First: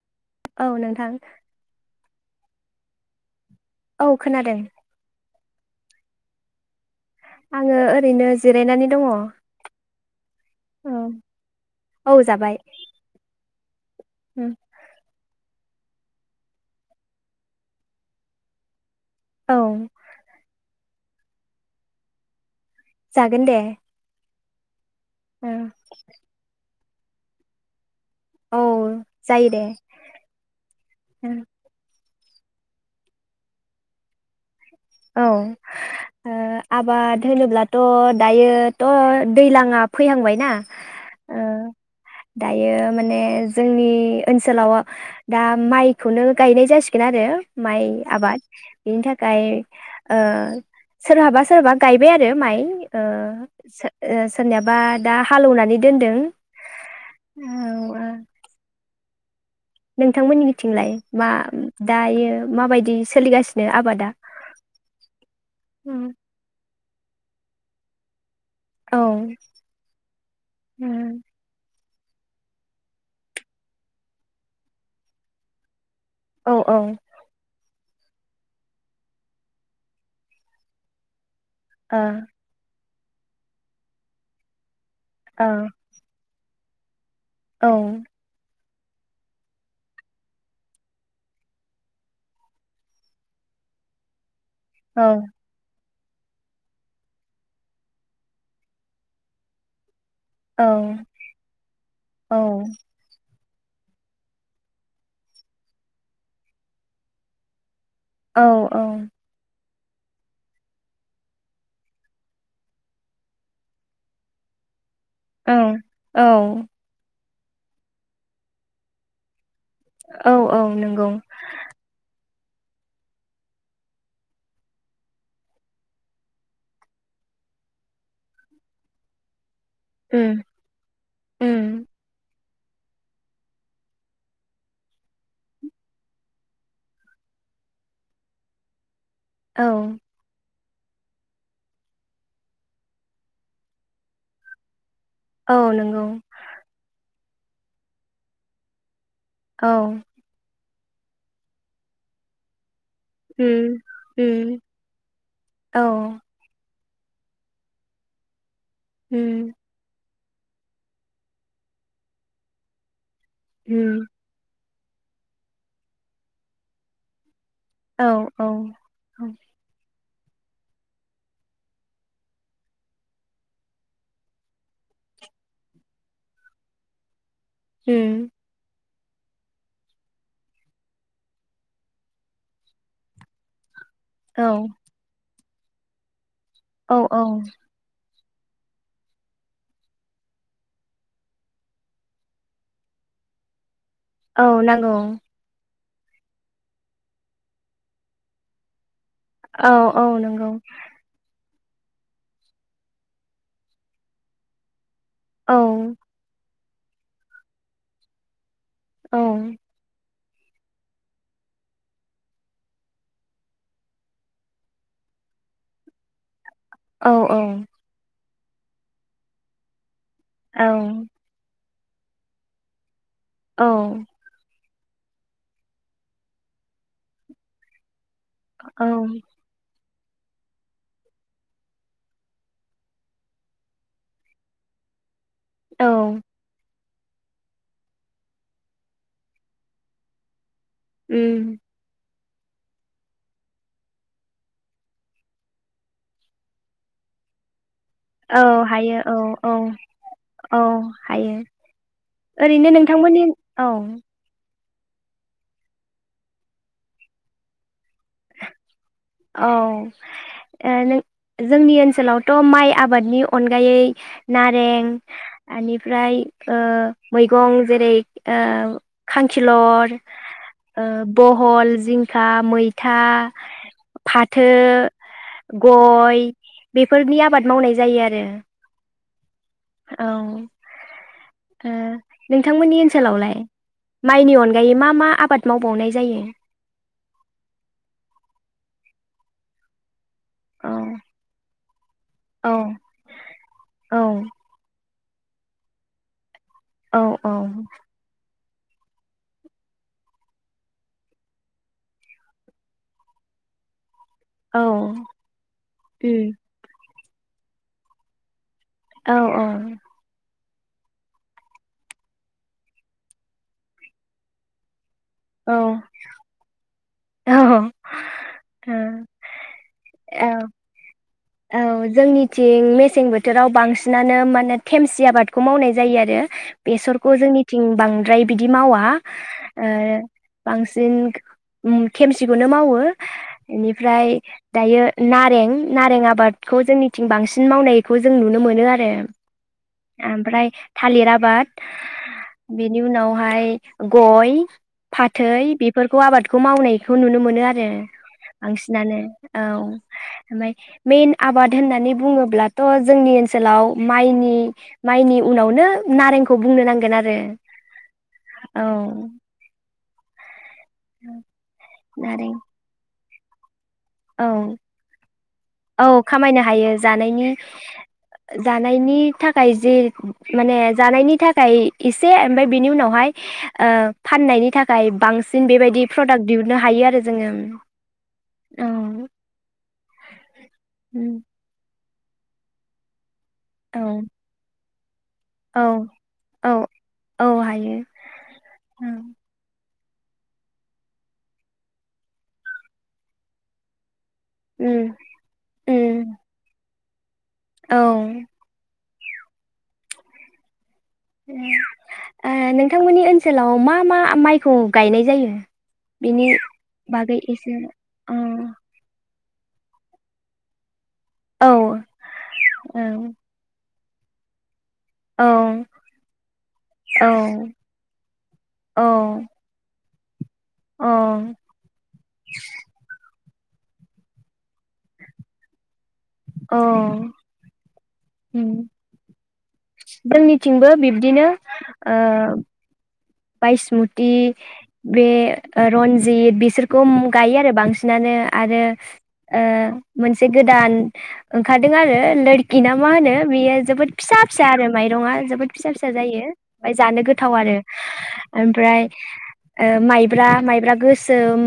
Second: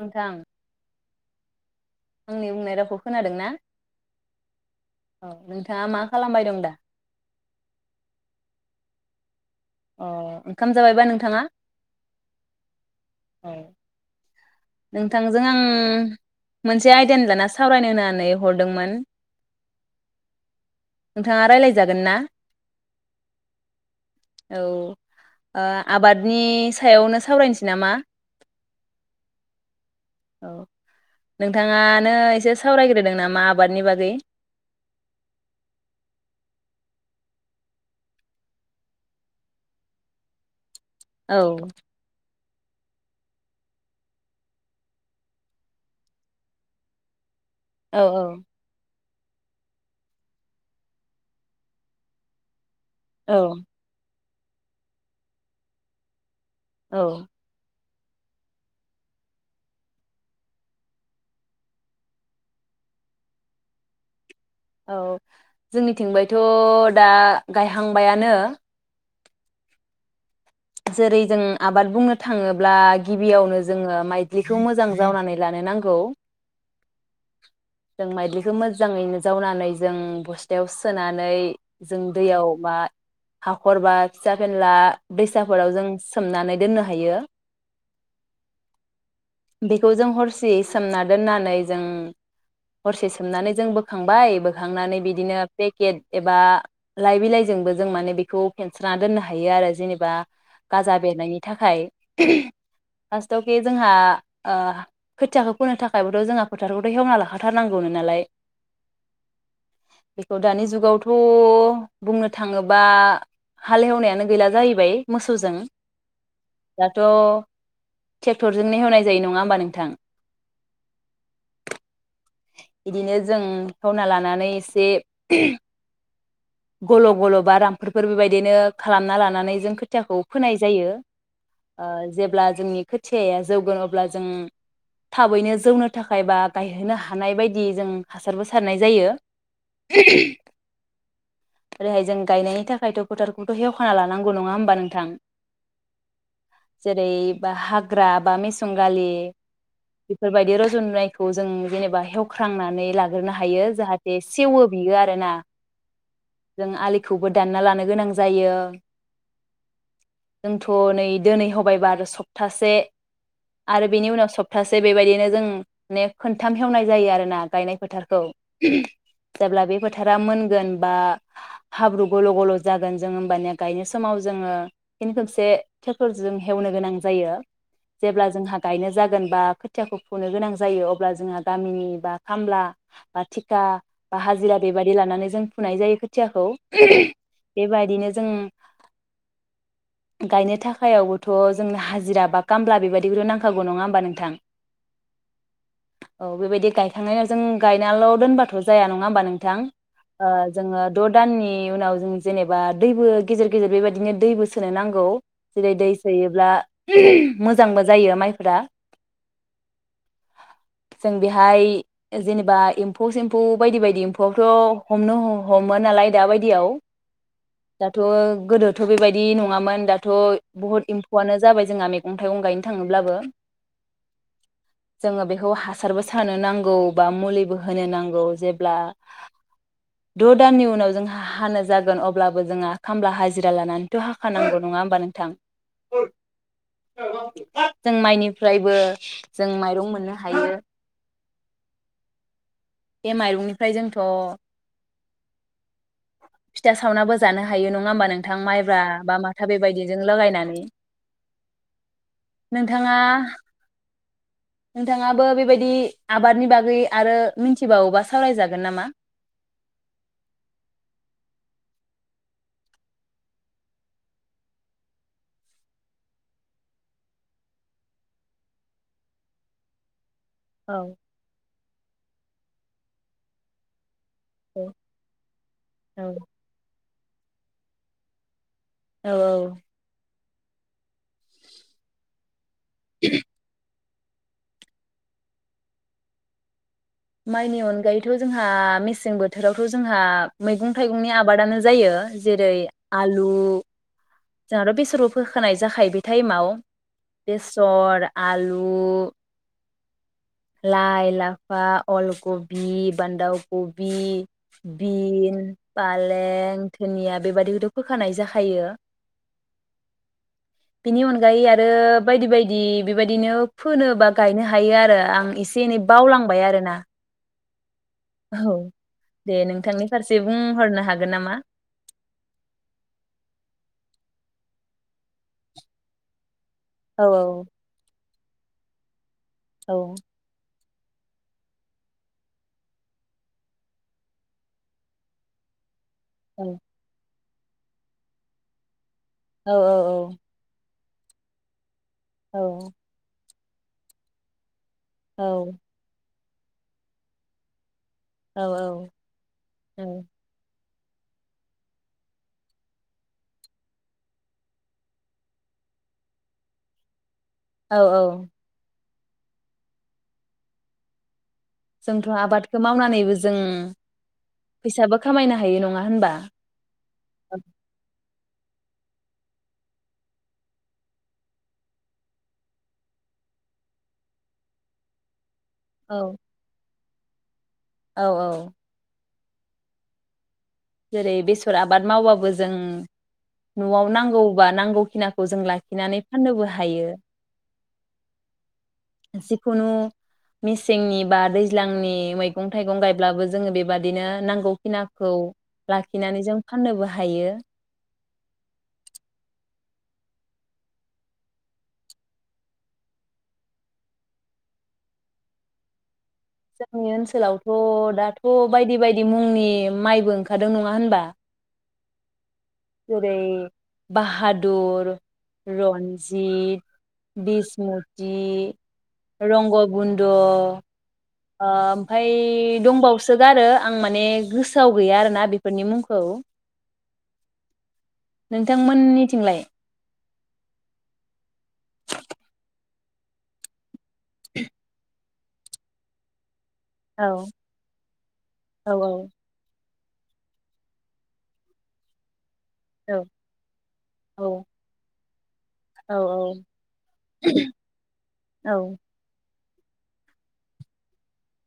नोंथां औ नोंथां आंनि बुंनाय रावखौ खोनादों ना? औ खोनादो। दा मा खालामबाय दं दा? आङो ओरैनो जिरायनानै दङ। अ ओंखाम जाबायबा नोंथाङा? औ औ होम नोंथांजों आं मोनसे आयदानि लाना सावरायनो होननानै हरदोंमोन औ नोंथाङा रायज्लायजागोन ना? जागोन दे औ ओ आबादनिस सायावनो सावरायनोसै नामा? औ जायो दे औ नोंथांङा नो एसे सावरायग्रोदो नामा आबादनि बागै औ ओ आबाद होनोब्लाथ' दायोथ' दैलाङा फैहांबायना औ दायो माने जोंनि ओनसोलाव दा माइखौनो गायनाय जासिगोन आरो माइ औ आबाद बिनि था गाय ओ सोरहाबा सोरहाबा गायबाय आरो माइ। ओ औ सो ओ सो सोरनियाबा दा हालौवनानै दोनदों। औ ओ नोंथांमोननि मिथिंलाय मा दायो माबायदि सोलिगासिनो आबादा? औ औ जोंनिथिंबायथ दा गायहांबायानो औ औ जेरै जों आबाद बुंनो थांङोब्ला गिबियावनो जोंङो माइदलिखौ मोजां जावनानै लानो नांगौ। औ जों मायदलिखो मोजांङैनो जावनानै जों बस्थायाव सोनानै औ जों दैयाव मा हाखरबा फिसा फेनला औ दैसाफोराव जों सोमनानै दोननो हायो औ बेखौ जों हरसेयै सोमना दोननानै जों हरसे सोमनानै जों बोखांबाय बो खांनानै औ बिदिनो पेकेट एबा लाइ बिलाइजोंबो जों माने बेखौ फेनस्राना दोननो हायो आरो जेनेबा औ गाजा बेरनायनि थाखाय थके जोंहा ओ खोथियाखौ फोनो थाखायबोथ जोंहा फोथारखौथ हेवना ला हाथार नांग औ औ बेखौ दानि जुगावथ' बुंनो थाङोबा हालेवनायानो गैला जाहैबाय। मोसौजों औ दाथ' ट्रेक्टरजोंनो हेवनाय जायो नङा होमबा नों औ औ नोंगौ। इदिनो जों हेवना लानानै एसे गल' गल' बा रामफोरफोर बेबायदिनो खालामना लानानै जों खोथियाखौ उम फोनाय जायो उम ओ जेब्ला जोंनि खोथियाया जौगोन अब्ला जों थाबैनो जौनो थाखाय बा गायहोनो हा हानाय बायदि जों हासारबो सारनाय जायो औ [unintelligible] ओरैहाय जों गायनायनि थाखायथ' फोथारखौथ' हेव खाना लानांगौ नङा होमबा नोंथां? औ नोंगौ जेरै बा हाग्रा बा मेसं गालि औ बेफोरबायदि रज [unintelligible] नायखौ जों जेनेबा हेवख्रांनानै लाग्रोनो हायो उम जाहाते उम सेवो बियो आरो ना? औ जों आलि खौबो दानना लानो गोनां जायो। उम। जोंथ' नै दोनै हबायबा आरो सप्थासे आरो उम बिनि उनाव सप सपथासे बेबायदिनो जों ने खनथाम हेवनाय जायो आरो ना गायनाय औ फोथारखौ उम जेब्ला बे फो फोथारा मोनगोन बा हाब्रु गल' गल' जागोन जों होमबानिया गायनाय समाव जोङो फिन खोनसे ट्रेक्टरजों हेवनो गोनां जायो। जेब्ला जोंहा गायनो जागो जेनबा खोथियाखौ फुनो गोनां जायो अब्ला जोंहा गामिनि बा खामला बा थिका बा औ हाजिरा बेबायदि लानानै जों फुनाय जायो खोथियाखौ। औ [unintelligible] औ बेबायदिनो जों गायनो थाखायावबोथ' जों हाजिरा बा खामला बेबायदिखौथ' नांखागौ नङा हो औ नांगौ। औ बेबायदि गायखांनायाव जों गायनाल' दोनबाथ' जाया नङा नङा होमबा नोंथां? औ औ ओ नंगौ जोङो द दाननि उनाव जों जेनेबा दैबो गेजेर गेजेर बेबायदिनो दैबो सोनो नांगौ। औ जेरै दै सोयोब्ला [unintelligible] मोजांबो जायो माइफोरा औ। जों बेहाय जेनेबा एम्फौ सेम्फौ बायदि बायदि एम्फौआबोथ' हमनो ह-हमो नालाय दा बायदि याव औ दाथ' गोदोथ' बेबायदि नङामोन दाथ' औ थ' बुहुत एम्फौआनो जाबाय जोंहा मैगं थाइगं गायनो थाङोब्लाबो औ। जोङो बेखौ हा हासारबो सारनो नांगौ बा मुलिबो होनो नांगौ। गौ जेब्ला औ द' दाननि उनाव जोंहा हानो जागोन। अब्लाबो जोंहा खामला हाजिरा लानानैथ' हाखानांगौ नङा होमबा नोंथां? [inaudible] औ जों माइनिफ्रायबो जों माइरं मोननो हायो उम बे माइरंनिफ्राय जोंथ फिथा सावनाबो जानो हायो होमबा नोंथां औ माइब्रा हायो औ बा माथा औ बेबायदिजों लगायनानै औ हायो ओरैनो नोंथाङा नोंथांमोननि औ नोंथाङाबो बेबायदि आबादनि बागै आरो मिथिबावोबा सावरायजागोन नामा औ नों जोंनि ओनसोलावथ माइ आबादनि अनगायै नारें बेनिफ्राय मैगं जेरै खांखिलर, औ बहल, जिं खा, मैथा, फाथो, औ औ गय, बेफोरनि आबाद मावनाय जायो आरो। औ औ औ ओ नोंथांमोननि ओनसोलावलाय माइनि अनगायै मा मा आबाद मावबावनाय जायो? माइनि अनगायैथ जोंहा मेसें बोथोरावथ जोंहा औ मैगं थाइगंनि आबादानो जायो औ जेरै आलु औ जोंहाथ बेसरबो फोखानाय जाखायो बे टाइमाव औ औ बेेसर आलु [unintelligible] लाइ लाफा अलकबि बान्दा क बि औ बिन उम पालें जोंनिया बेबादिखौथ फोखानाय जाखायो औ औ बेनि अनगायै आरो बायदि बायदि बेबायदिनो फोनो बा गायनो हायो आरो आं औ एसे एनै बावलांबाय आरोना [inaudible] औ दे नोंथांनि फारसे औ बुंहरनो हागोन नामा औ जोंनिथिं मेसें बोथोराव बांसिनानो माने थेमसि आबादखौ मावनाय जायो आरो औ बेसरखौ जोंनिथिं बांद्राय बिदि मावा औ आरो बांसि उम खेमसेखौनो मावो बेनिफ्राय दायो नारें नारें आबादखौ जोंनिथिं बांसिन मावनायखौ जों नुनो मोनो आरो औ औ औ ओमफ्राय थालिर आाबाद औ बेनि उनावहाय गय औ फाथै बेफोरखौ आबाद खौ मावनायखौ नुनो मोनो आरो औ बांसिनानो औ ओमफ्राय मेन आबाद होननानै बुङोब्लाथ जोंनि ओनसोलाव माइनि माइनि उनावनो नारेंखौ बुंनो नांगोन आरो औ औ औ [inaudible] जोंथ नारें आबादखौ मावनानैबो जों औ फैसाबो खामायनो हायो नङा औ होनबा खामायनो हायो जानायनि जानायनि थाखाय जे माने जानायनि थाखाय इसे ओमफाय बेनि उनावहाय ओ फाननायनि थाखाय बांसि सिन बेबायदि औ प्रडाक्ट दिहुननो हायो आरो जोङो औ औ [inaudible] जेरै बेसर आ बाद मावबाबो जों नआव औ नांगौबा नांगौ [unintelligible] जों औ लाखिनानै फनोबो औ हायो औ हायो उम जिखुनु मेसेंनि बा दैज्लांनि मैगं थाइगं गायब्लाबो जोङो बेबादिनो उम नांगौखिनाखौ लाखिनानै जों फाननोबो हायो। औ उम ओ नोंथांमोननि ओनसोलाव मा मा माइखौ गायनाय जायो? बेनि जोंनि बागै एसे ओनसोलावथ' अ दाथ' बायदि बायदि मुंनि माइबो ओंखारदों नङा होनबा औ। औ जेरै बाहादुद औ रन्जित औ बिसमुथि औ रंगबुन द वो औ ओ ओमफाय दंबावसो सोगारो आं माने गोसोआव गैया आरोना बेफोरनि मुंंखौ औ। नोंथां मोननिथिंलाय? जोंनिथिंबो बिब्दिनो ओ बायसमु थि बे ओ रन्जित बिसोर गम औ गायो आरो बांसिनानो आरो औ ओ मोनसे गोदान ओंखारदों आरो लोर गिना ना औ माहोनो बेयो जोबोद फिसा औ औ फिसा आरो माइरङा जोबोद फिसा फिसा औ जायो ओमफाय जानो गोथाव आरो। औ ओमफ्राय ओ माइब्रा माइब्रा गोसोम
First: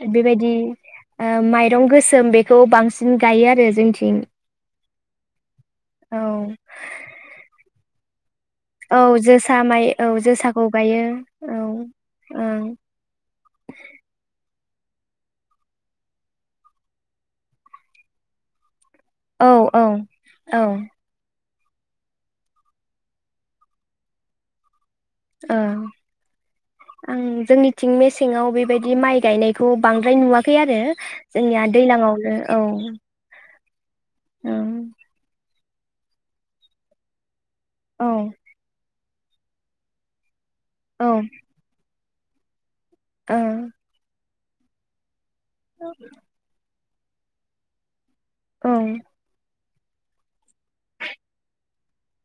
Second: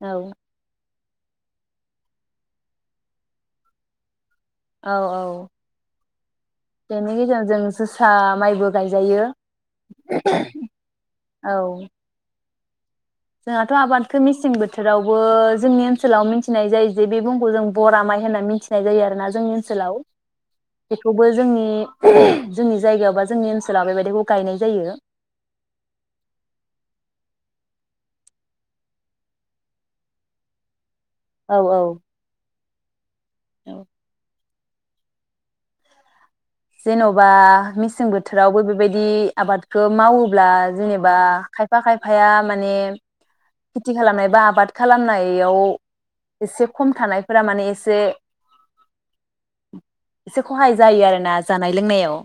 औ बेबायदि ओ माइरं गोसोम बेखौ बांसिन गायो आरो जोंथिं। औ औ औ बेनि गेजेराव जों जोसा माइबो औ गायजायो जोसा माइ औ जोसाखौ गायो औ ओं। जोंहाथ' आबादखो मेसें बोथोरावबो जोंनि ओनसोलाव मिथिनाय जायो जे बे बुंग जों बरा माइ होनना मिथि नाय जायो आरोना औ जोंनि औ ओनसोलाव औ बेखौबो जोंनि जोंनि जायगायाव बा जोंनि ओनसोलााव बेबायदिखौ गायनाय जायो। ओं आं जोंनिथिं मेसेङाव बेबायदि माइ गायनायखौ बांद्राय नुआखै आरो। औ जोंनिया दैलाङावनो औ। औ। ओं जेन'बा औ मिसें बोथोरावबो बेबाय दि आबादखौ मावो ब्ला जेनेबा औ खायफा खाय आफाया माने ओ खेथि खालामनाय बा बाद खालामनाय बेयाव एसे खम थानायफोरा माने एसे ओं। एसे खहाय जायो आरोना। जानाय लोंनायाव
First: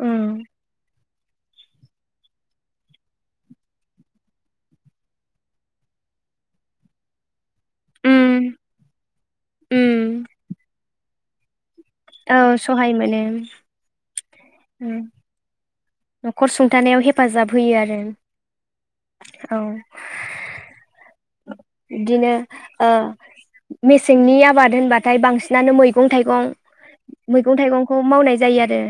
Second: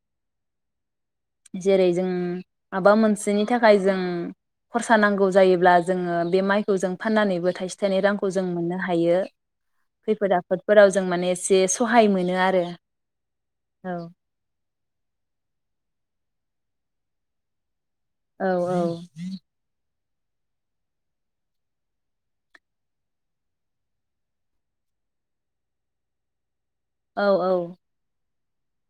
उम। जेरै जों माबा मोनसेनि थाखाय जों खरसा नांगौ जायोब्ला जोङो बे माइखौ जों फाननानैबो थाइसे फिथाइनि रांखौ जों उम मोननो हायो उम खैफोद आफोदफोराव जों माने सेस औ सहाय मोनो। औ ओम। न'खर सुंथानायाव हेफाजाब होयो आरो। औ औ। औ बिदिनो ओ मेसेंनि आबाद होनबाथाय बांसिनानो मैगं-थाइगं औ मैगं-थाइगंखौ मावनाय जायो आरो।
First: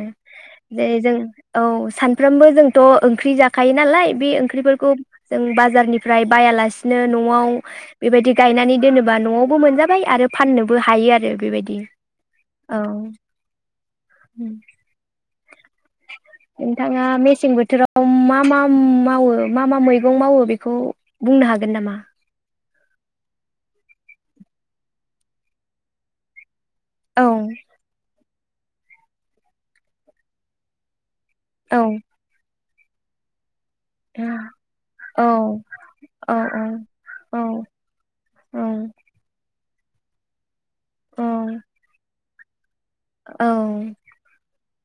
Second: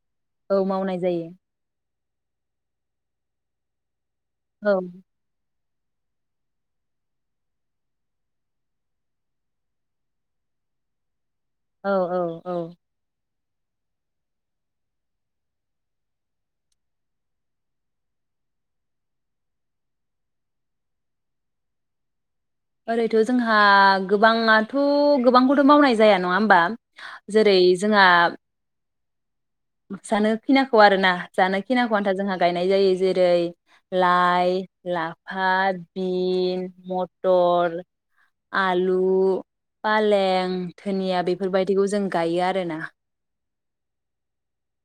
औ बेे मावनाय जों जायो औ। सानफ्रामबो जोंथ' ओंख्रि जाखायो नालाय बे औ ओंख्रिफोरखौ जों बाजा बाजारनिफ्राय बायालासिनो न'आव बेबायदि गायनानै दोनोबा न'आवबो मोनजाबाय आरो फाननोबो हायो आरो। बेबायदि औ औ औ। उम। नोंथाङा मेसें बोथोराव मा मा मावो मा मा मैगं मावो बेखौ बुंनो हागोन नामा? ओरैथ' जोंहा गोबाङाथ' गोबांखौथ' मावनाय जाया नङा होमबा? औ जेरै जोंहा सानो खैनाखौ आरो ना। जानाय औ खिनाखौ आनथा जोंहा गाय नाय जायो जेरै औ लाइ औ लाफा औ बिन औ मटर औ आलु फालें धोनिया औ बेफोरबायदिखौ जों गायो आरो ना। औ।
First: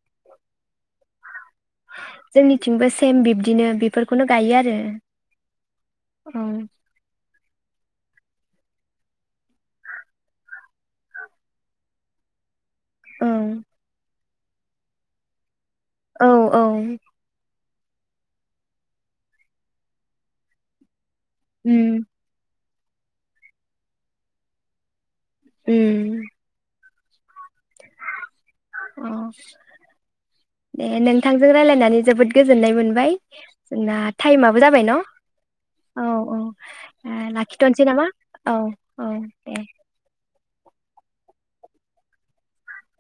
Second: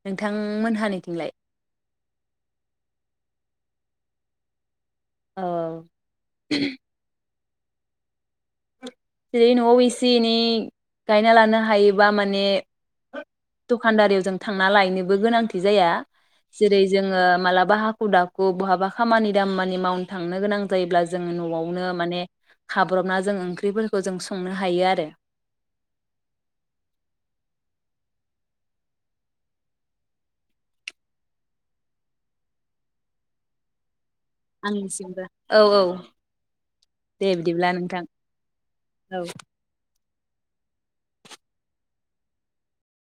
नोंथां मोनहानिथिंलाय? जोंनिथिंबो सेम बिब्दिनो बेफोरखौनो गायो आरो। औ औ। जेरै न'आव एसे एनै गायना लानो हायोबा माने औ दखानदारियावजों थांना लायनोबो गोनांथि जाया। औ औ जेरै जोङो मालाब बा हाखु दाखु बहाबा खामानि दामानि मावनो थांनो गोनां जायोब्ला जोङो न'आवनो उम माने खाब्रबना जों ओंख्रिफोर खौ जों संनो हायो आरो उम। अ दे नोंथांजों रायलायनानै जोबोद गोजोन्नाय मोनबाय। जोंना टाइमाबो जाबाय न औ औ ओ दे बिदिब्ला लाखिथनोसै नोंथां नामा औ औ दे।